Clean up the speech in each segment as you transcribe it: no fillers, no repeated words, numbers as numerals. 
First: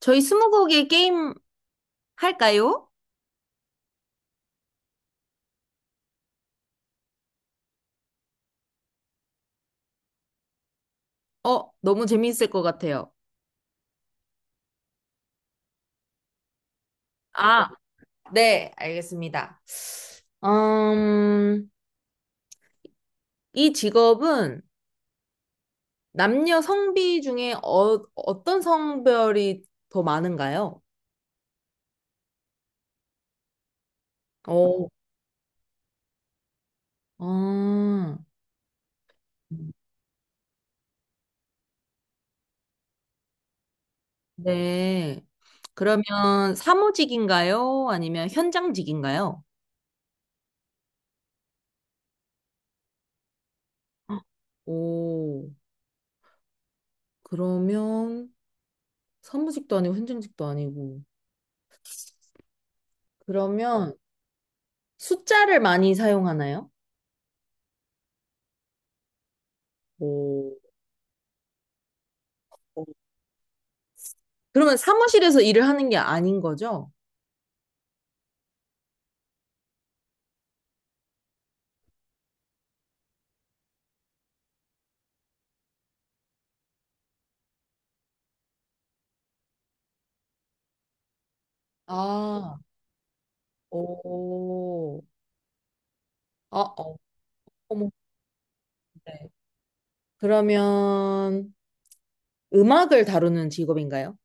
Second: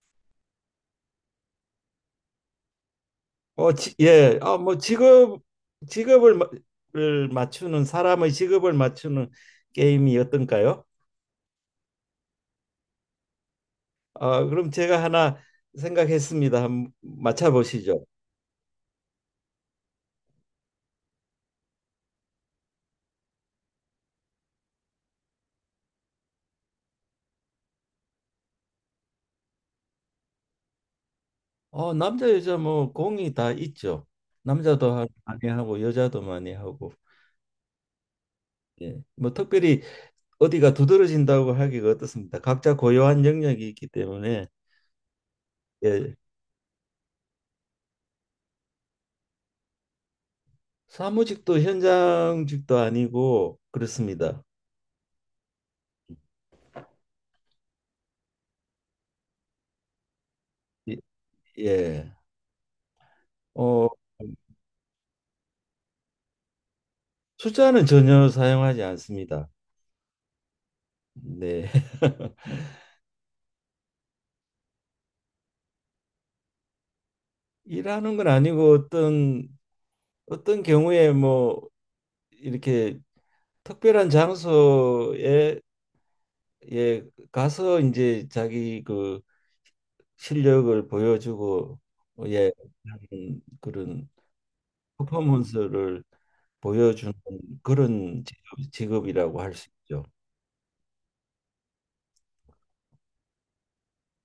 저희 스무고개 게임 할까요? 어, 지, 예. 아, 뭐 직업을 마- 을 맞추는 사람의 직업을 맞추는 게임이 어떤가요? 너무 재밌을 것 같아요. 아, 그럼 제가 하나 생각했습니다. 한번 맞춰 아, 보시죠. 네, 알겠습니다. 음, 이 직업은 남녀 성비 중에 어떤 성별이 더 많은가요? 어, 남자 여자 뭐 공이 다 있죠. 어, 남자도 하- 많이 하고 여자도 많이 하고. 아, 예. 뭐 특별히 어디가 두드러진다고 하기가 어떻습니다. 각자 고유한 영역이 있기 때문에. 네. 예. 그러면 사무직인가요? 아니면 현장직인가요? 사무직도 현장직도 아니고 그렇습니다. 오, 그러면 사무직도 아니고 현장직도 예. 아니고. 예. 어 그러면 숫자를 많이 사용하나요? 숫자는 전혀 사용하지 않습니다. 오. 네. 오. 그러면 사무실에서 일을 하는 게 아닌 거죠? 일하는 건 아니고 어떤 어떤 경우에 뭐 이렇게 특별한 장소에 예 가서 이제 자기 그 실력을 보여주고, 예, 아, 하는 그런 오. 퍼포먼스를 아, 어, 보여주는 어머, 그런 네. 직업이라고 할 수 있죠. 그러면 음악을 다루는 직업인가요?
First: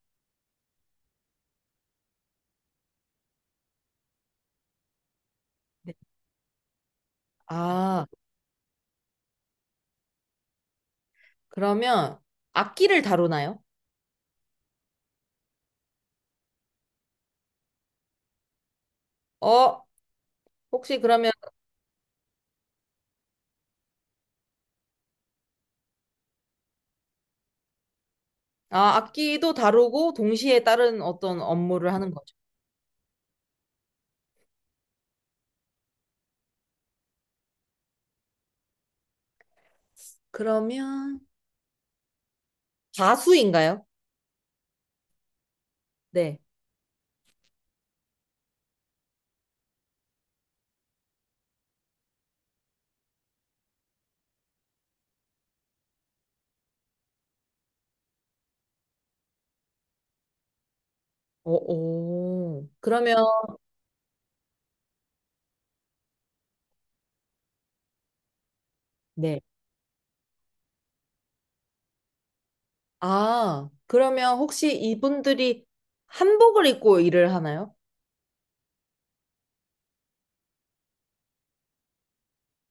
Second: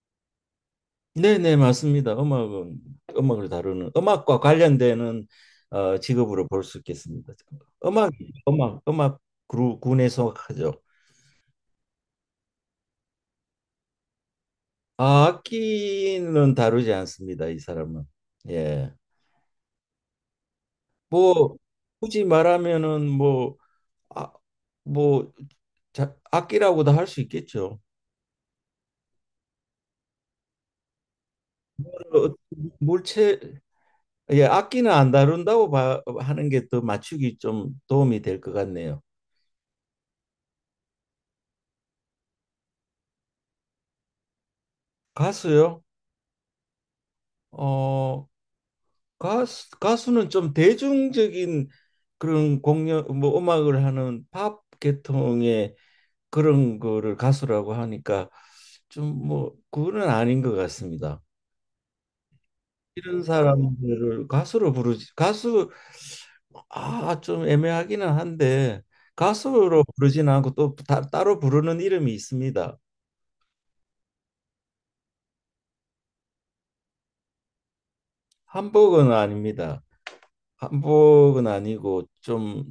네네, 맞습니다. 음악은 음악을 다루는, 음악과 관련되는 네. 직업으로 볼 수 있겠습니다. 아, 음악, 음악, 그루, 군에 속하죠. 그러면 악기를 다루나요? 아, 악기는 다루지 않습니다, 이 사람은. 예. 어, 혹시 그러면, 뭐 굳이 말하면은 뭐, 아, 뭐 자, 악기라고도 할 수 있겠죠. 아, 악기도 다루고 동시에 다른 어떤 업무를 하는 어, 거죠? 물체, 예, 악기는 안 다룬다고 봐, 하는 게 더 맞추기 좀 도움이 될 것 같네요. 그러면 가수인가요? 가수요? 네. 어 가수, 가수는 좀 대중적인 그런 공연, 뭐 음악을 하는 팝 계통의 그런 거를 가수라고 하니까 좀 뭐 그거는 아닌 것 같습니다. 오, 오. 그러면, 이런 그, 사람들을 가수로 부르지, 가수, 아, 좀 애매하기는 한데 가수로 부르진 않고 또 다, 따로 부르는 이름이 있습니다. 아, 그러면 혹시 이분들이 한복을 입고 일을 하나요? 한복은 아닙니다. 한복은 아니고 좀,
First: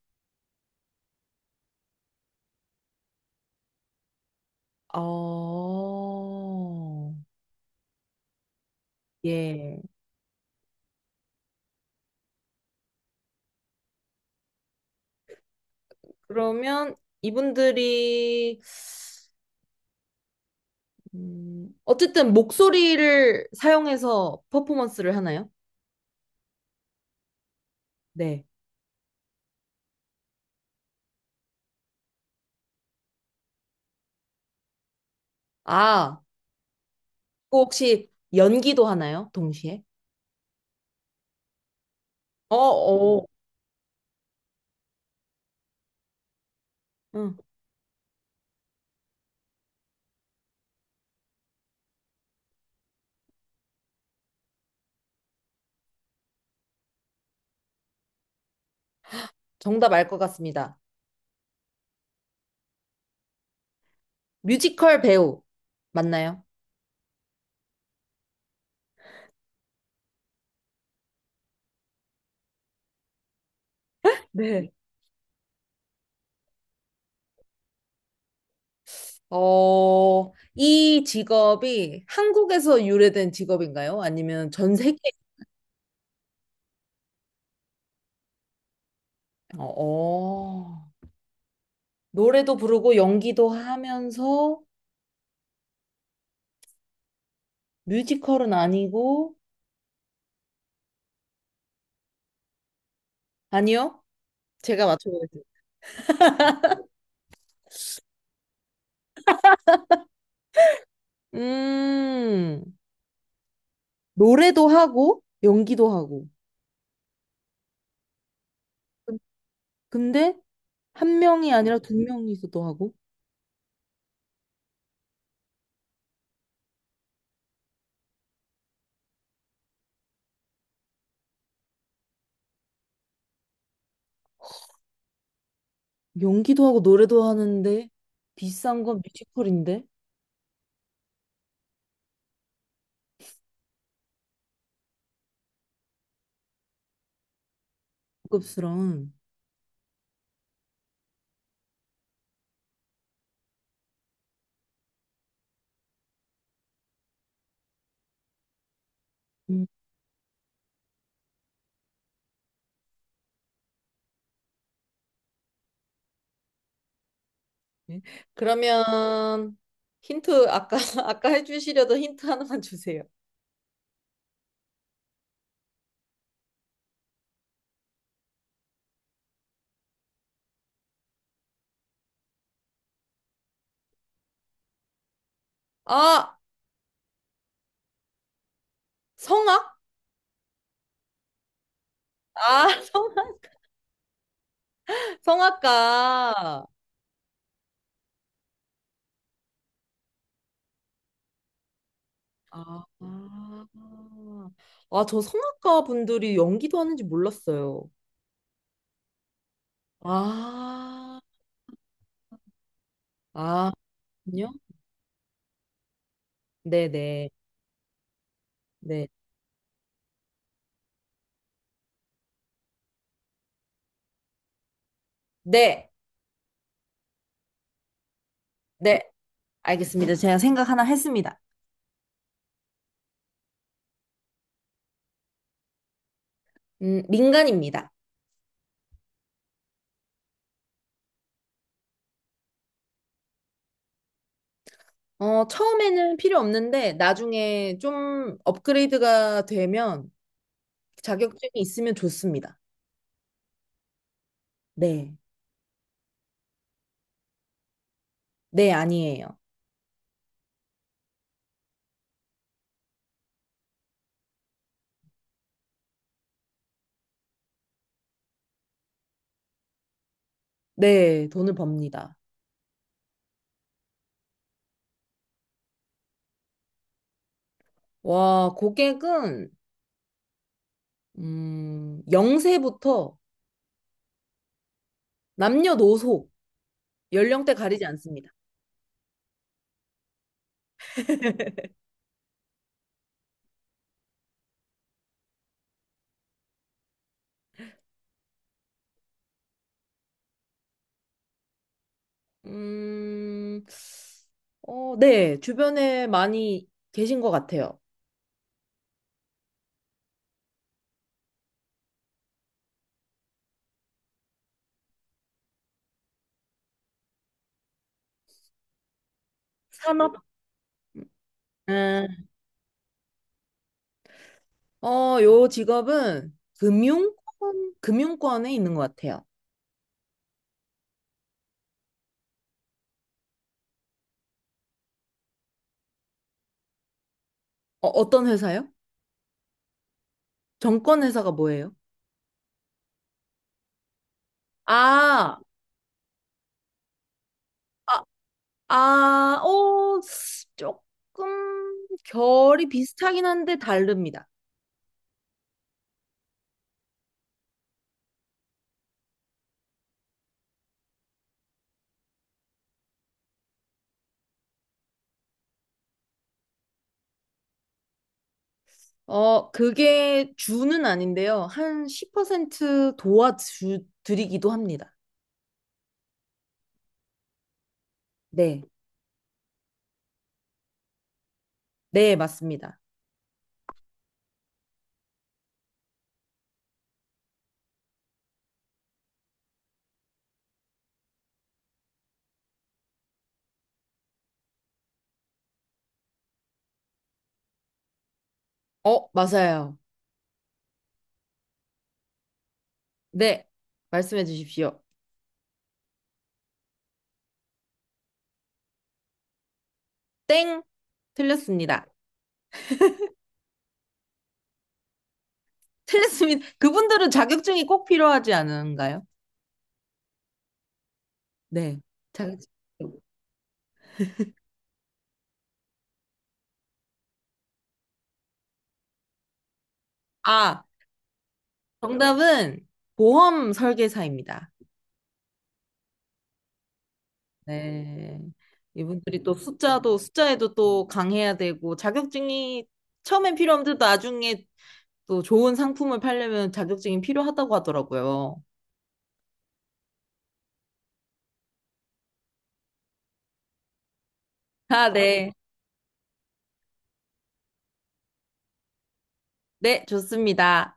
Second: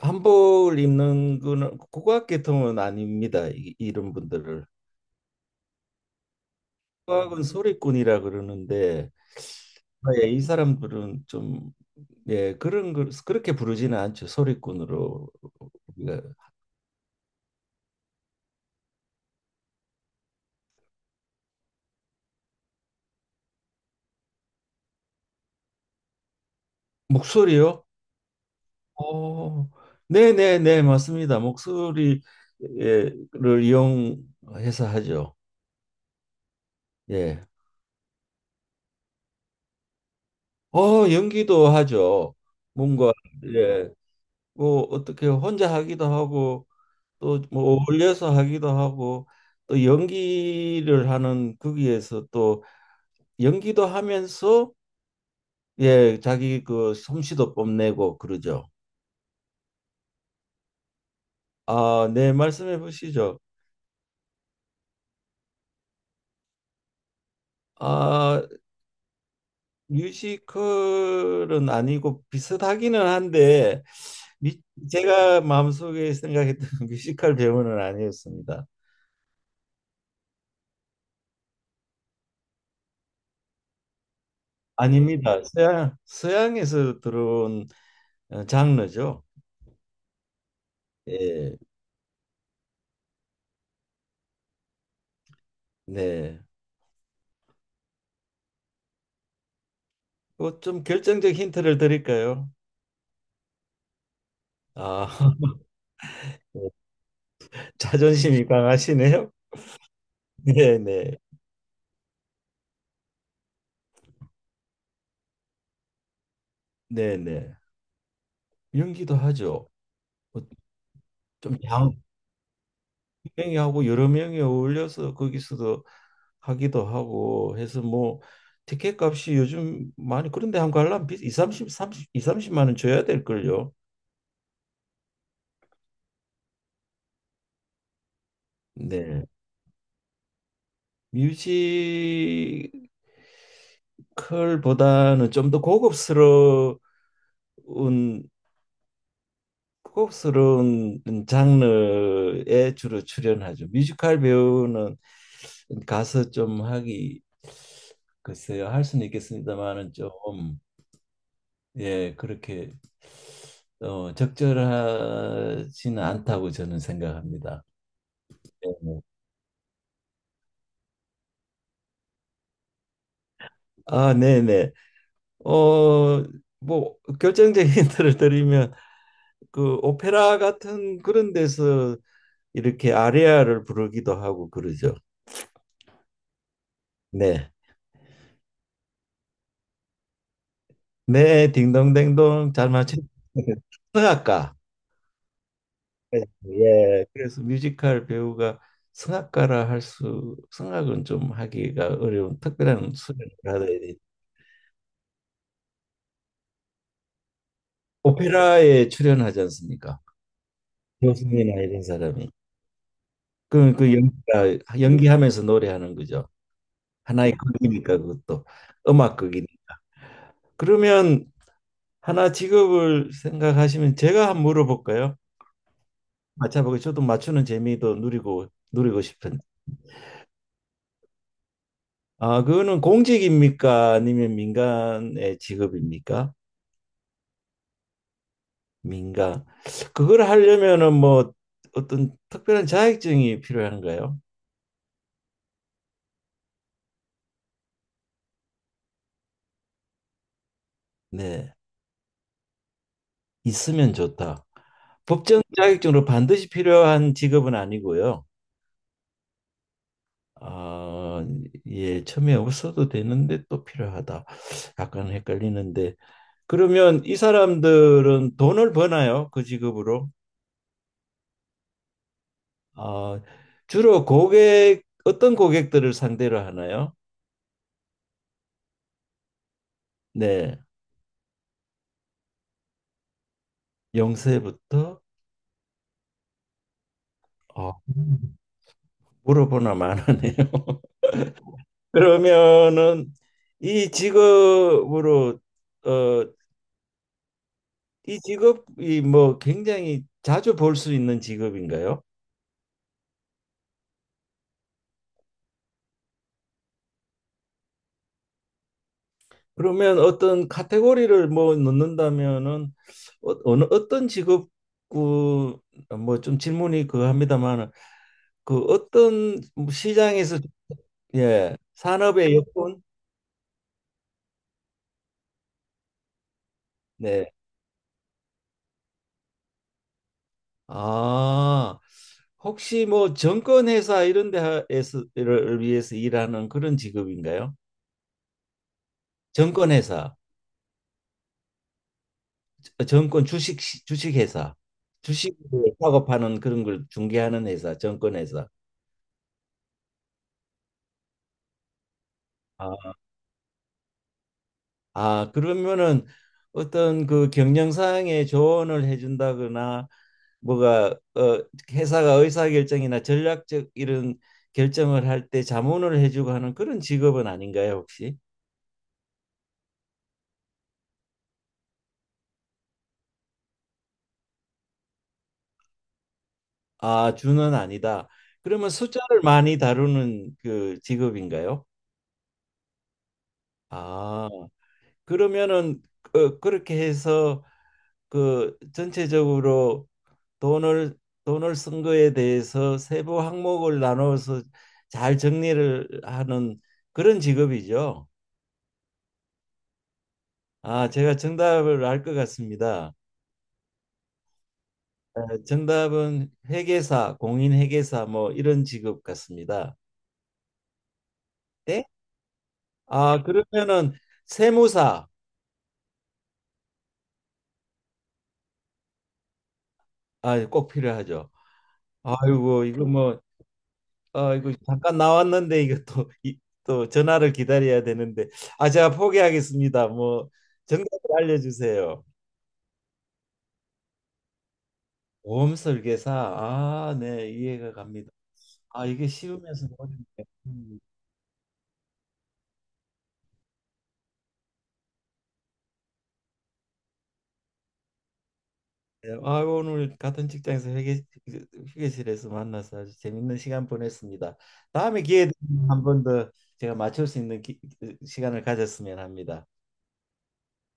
한복을 입는 거는, 국악 계통은 아닙니다. 이, 이런 분들을, 어, 국악은 소리꾼이라 그러는데, 예. 아, 예, 이 사람들은 좀, 예, 그런 걸 그렇게 부르지는 않죠, 소리꾼으로 우리가. 그러면 이분들이, 어쨌든 목소리를 사용해서 퍼포먼스를 하나요? 목소리요? 네. 어, 네, 네, 네, 맞습니다. 목소리를 이용해서 하죠. 아, 예. 또 혹시 연기도 하나요? 동시에? 어, 연기도 하죠. 어, 뭔가, 어, 예, 뭐 어떻게 혼자 하기도 하고 응. 또 뭐 어울려서 하기도 하고, 또 연기를 하는 거기에서 또 연기도 하면서, 예 자기 그 솜씨도 뽐내고 그러죠. 정답 알 것 같습니다. 아, 네, 말씀해 보시죠. 뮤지컬 배우 맞나요? 아, 뮤지컬은 아니고 비슷하기는 한데, 미, 네. 제가 마음속에 생각했던 뮤지컬 배우는 아니었습니다. 어, 이 직업이 한국에서 유래된 직업인가요? 아니면 전 세계? 아닙니다. 서양에서 들어온 장르죠. 어, 어. 예, 노래도 부르고 연기도 하면서 네. 뮤지컬은 아니고, 뭐좀 결정적 힌트를 드릴까요? 아니요? 제가 아, 맞춰보겠습니다. 자존심이 강하시네요. 네네. 음, 노래도 하고, 연기도 하고. 네네. 연기도 하죠. 근데 뭐좀 한 명이 아니라 양, 두 명이서도 하고, 명이 하고 여러 명이 어울려서 거기서도 하기도 하고 해서 뭐, 티켓 값이 요즘 많이 그런데 한 관람 비 이 삼십 삼십 2, 30만 원 줘야 될걸요. 연기도 하고, 노래도 하는데, 비싼 건 네. 뮤지컬인데? 뮤지컬보다는 좀 더 고급스러운, 고급스러운. 고급스러운 장르에 주로 출연하죠. 뮤지컬 배우는 가서 좀 하기 글쎄요 할 수는 음, 있겠습니다만은 좀, 예 그렇게 적절하지는 않다고 저는 생각합니다. 네. 네. 네. 그러면 힌트 아까 아까 해주시려던 힌트 하나만 주세요. 아 네네, 어뭐 결정적인 힌트를 드리면 그 오페라 같은 그런 데서 이렇게 아리아를 부르기도 하고 그러죠. 아 네. 성악? 네, 딩동댕동 아 잘 맞춰. 성, 성악가. 예, 성악가. 예. 그래서 뮤지컬 배우가 성악가라 할 수, 성악은 좀 하기가 어려운 아, 특별한 수련을 아, 받아야 돼. 아, 저 성악가 분들이 연기도 하는지 몰랐어요. 오페라에 출연하지 않습니까? 아, 교수님이나 이런 사람이. 아, 그럼 그 그요? 연기가, 연기하면서 노래하는 거죠. 네네, 하나의 극이니까 그것도 네, 음악극이니. 그러면 하나 직업을 생각하시면 제가 한번 물어볼까요? 네, 맞춰보고 저도 맞추는 재미도 누리고 네, 싶은데. 알겠습니다. 제가 생각 하나 했습니다. 아, 그거는 공직입니까? 아니면 민간의 직업입니까? 민간입니다. 민간. 그걸 하려면은 뭐, 어떤 특별한 자격증이 필요한가요? 어, 처음에는 필요 없는데, 나중에 좀 업그레이드가 되면 자격증이 네. 있으면 좋습니다. 있으면 좋다. 네. 법정 자격증으로 반드시 필요한 직업은 아니고요. 네, 아니에요. 아, 예, 처음에 없어도 되는데 또 필요하다. 약간 헷갈리는데. 그러면 이 사람들은 돈을 버나요? 그 직업으로? 네, 돈을 법니다. 아, 주로 고객, 어떤 고객들을 상대로 하나요? 와, 고객은, 네, 음, 세부터 영세부터. 남녀노소, 연령대 어, 가리지 않습니다. 물어보나 마나네요. 그러면은 이 직업으로 어, 이 직업이 뭐 굉장히 자주 볼 수 있는 직업인가요? 음, 어, 네, 주변에 많이 계신 것 같아요. 그러면 어떤 카테고리를 뭐 넣는다면은, 어, 어느 어떤 직업 그뭐좀 질문이 그합니다마는그 어떤 산업, 시장에서, 예 음, 산업의 여건. 어, 요 직업은 금융권, 금융권에 있는 것 같아요. 아, 혹시 뭐 정권회사 이런 데를 위해서 일하는 그런 직업인가요? 어, 어떤 회사요? 정권회사, 정권 회사가 뭐예요? 정권 주식 주식회사, 주식 아, 작업하는 그런 걸 중개하는 회사, 아, 정권회사. 아, 어, 조금 결이 아, 비슷하긴 한데 다릅니다. 아, 그러면은 어떤 그 경영상에 조언을 해준다거나 뭐가, 어, 회사가 의사결정이나 전략적 이런 결정을 할 때 자문을 해주고 하는 그런 직업은 아닌가요, 혹시? 어, 그게 주는 아닌데요. 한 10% 도와주 드리기도 합니다. 아, 주는 아니다. 네. 그러면 숫자를 많이 다루는 그 직업인가요? 네, 맞습니다. 아, 그러면은 그, 그렇게 해서 그 전체적으로 돈을 돈을 쓴 거에 대해서 세부 항목을 나눠서 잘 정리를 하는 그런 직업이죠. 어, 맞아요. 아, 제가 정답을 알 것 같습니다. 네. 말씀해 주십시오. 어, 정답은 회계사, 공인 회계사 뭐 이런 직업 같습니다. 땡. 네? 틀렸습니다. 아, 그러면은 세무사. 틀렸습니다. 그분들은 자격증이 꼭 필요하지 않은가요? 아, 꼭 필요하죠. 네. 자격증. 아이고, 이거 뭐, 아, 이거 잠깐 나왔는데 이거 또, 이, 또 전화를 기다려야 되는데, 아, 제가 포기하겠습니다. 뭐 아, 정답을 알려주세요. 정답은 보험 설계사입니다. 보험 설계사, 아, 네, 이해가 갑니다. 네. 아, 이게 이분들이 또 쉬우면서 숫자도, 어렵네. 숫자에도 음. 또 강해야 되고, 자격증이 처음엔 필요 없는데 나중에 또 좋은 상품을 팔려면 자격증이 필요하다고 하더라고요. 네, 아, 오늘 같은 직장에서 회계, 회계실에서 만나서 아주 재밌는 시간 보냈습니다. 아, 다음에 기회 네. 되면 한 번 더 제가 맞출 수 있는 기- 시간을 가졌으면 합니다. 네, 좋습니다.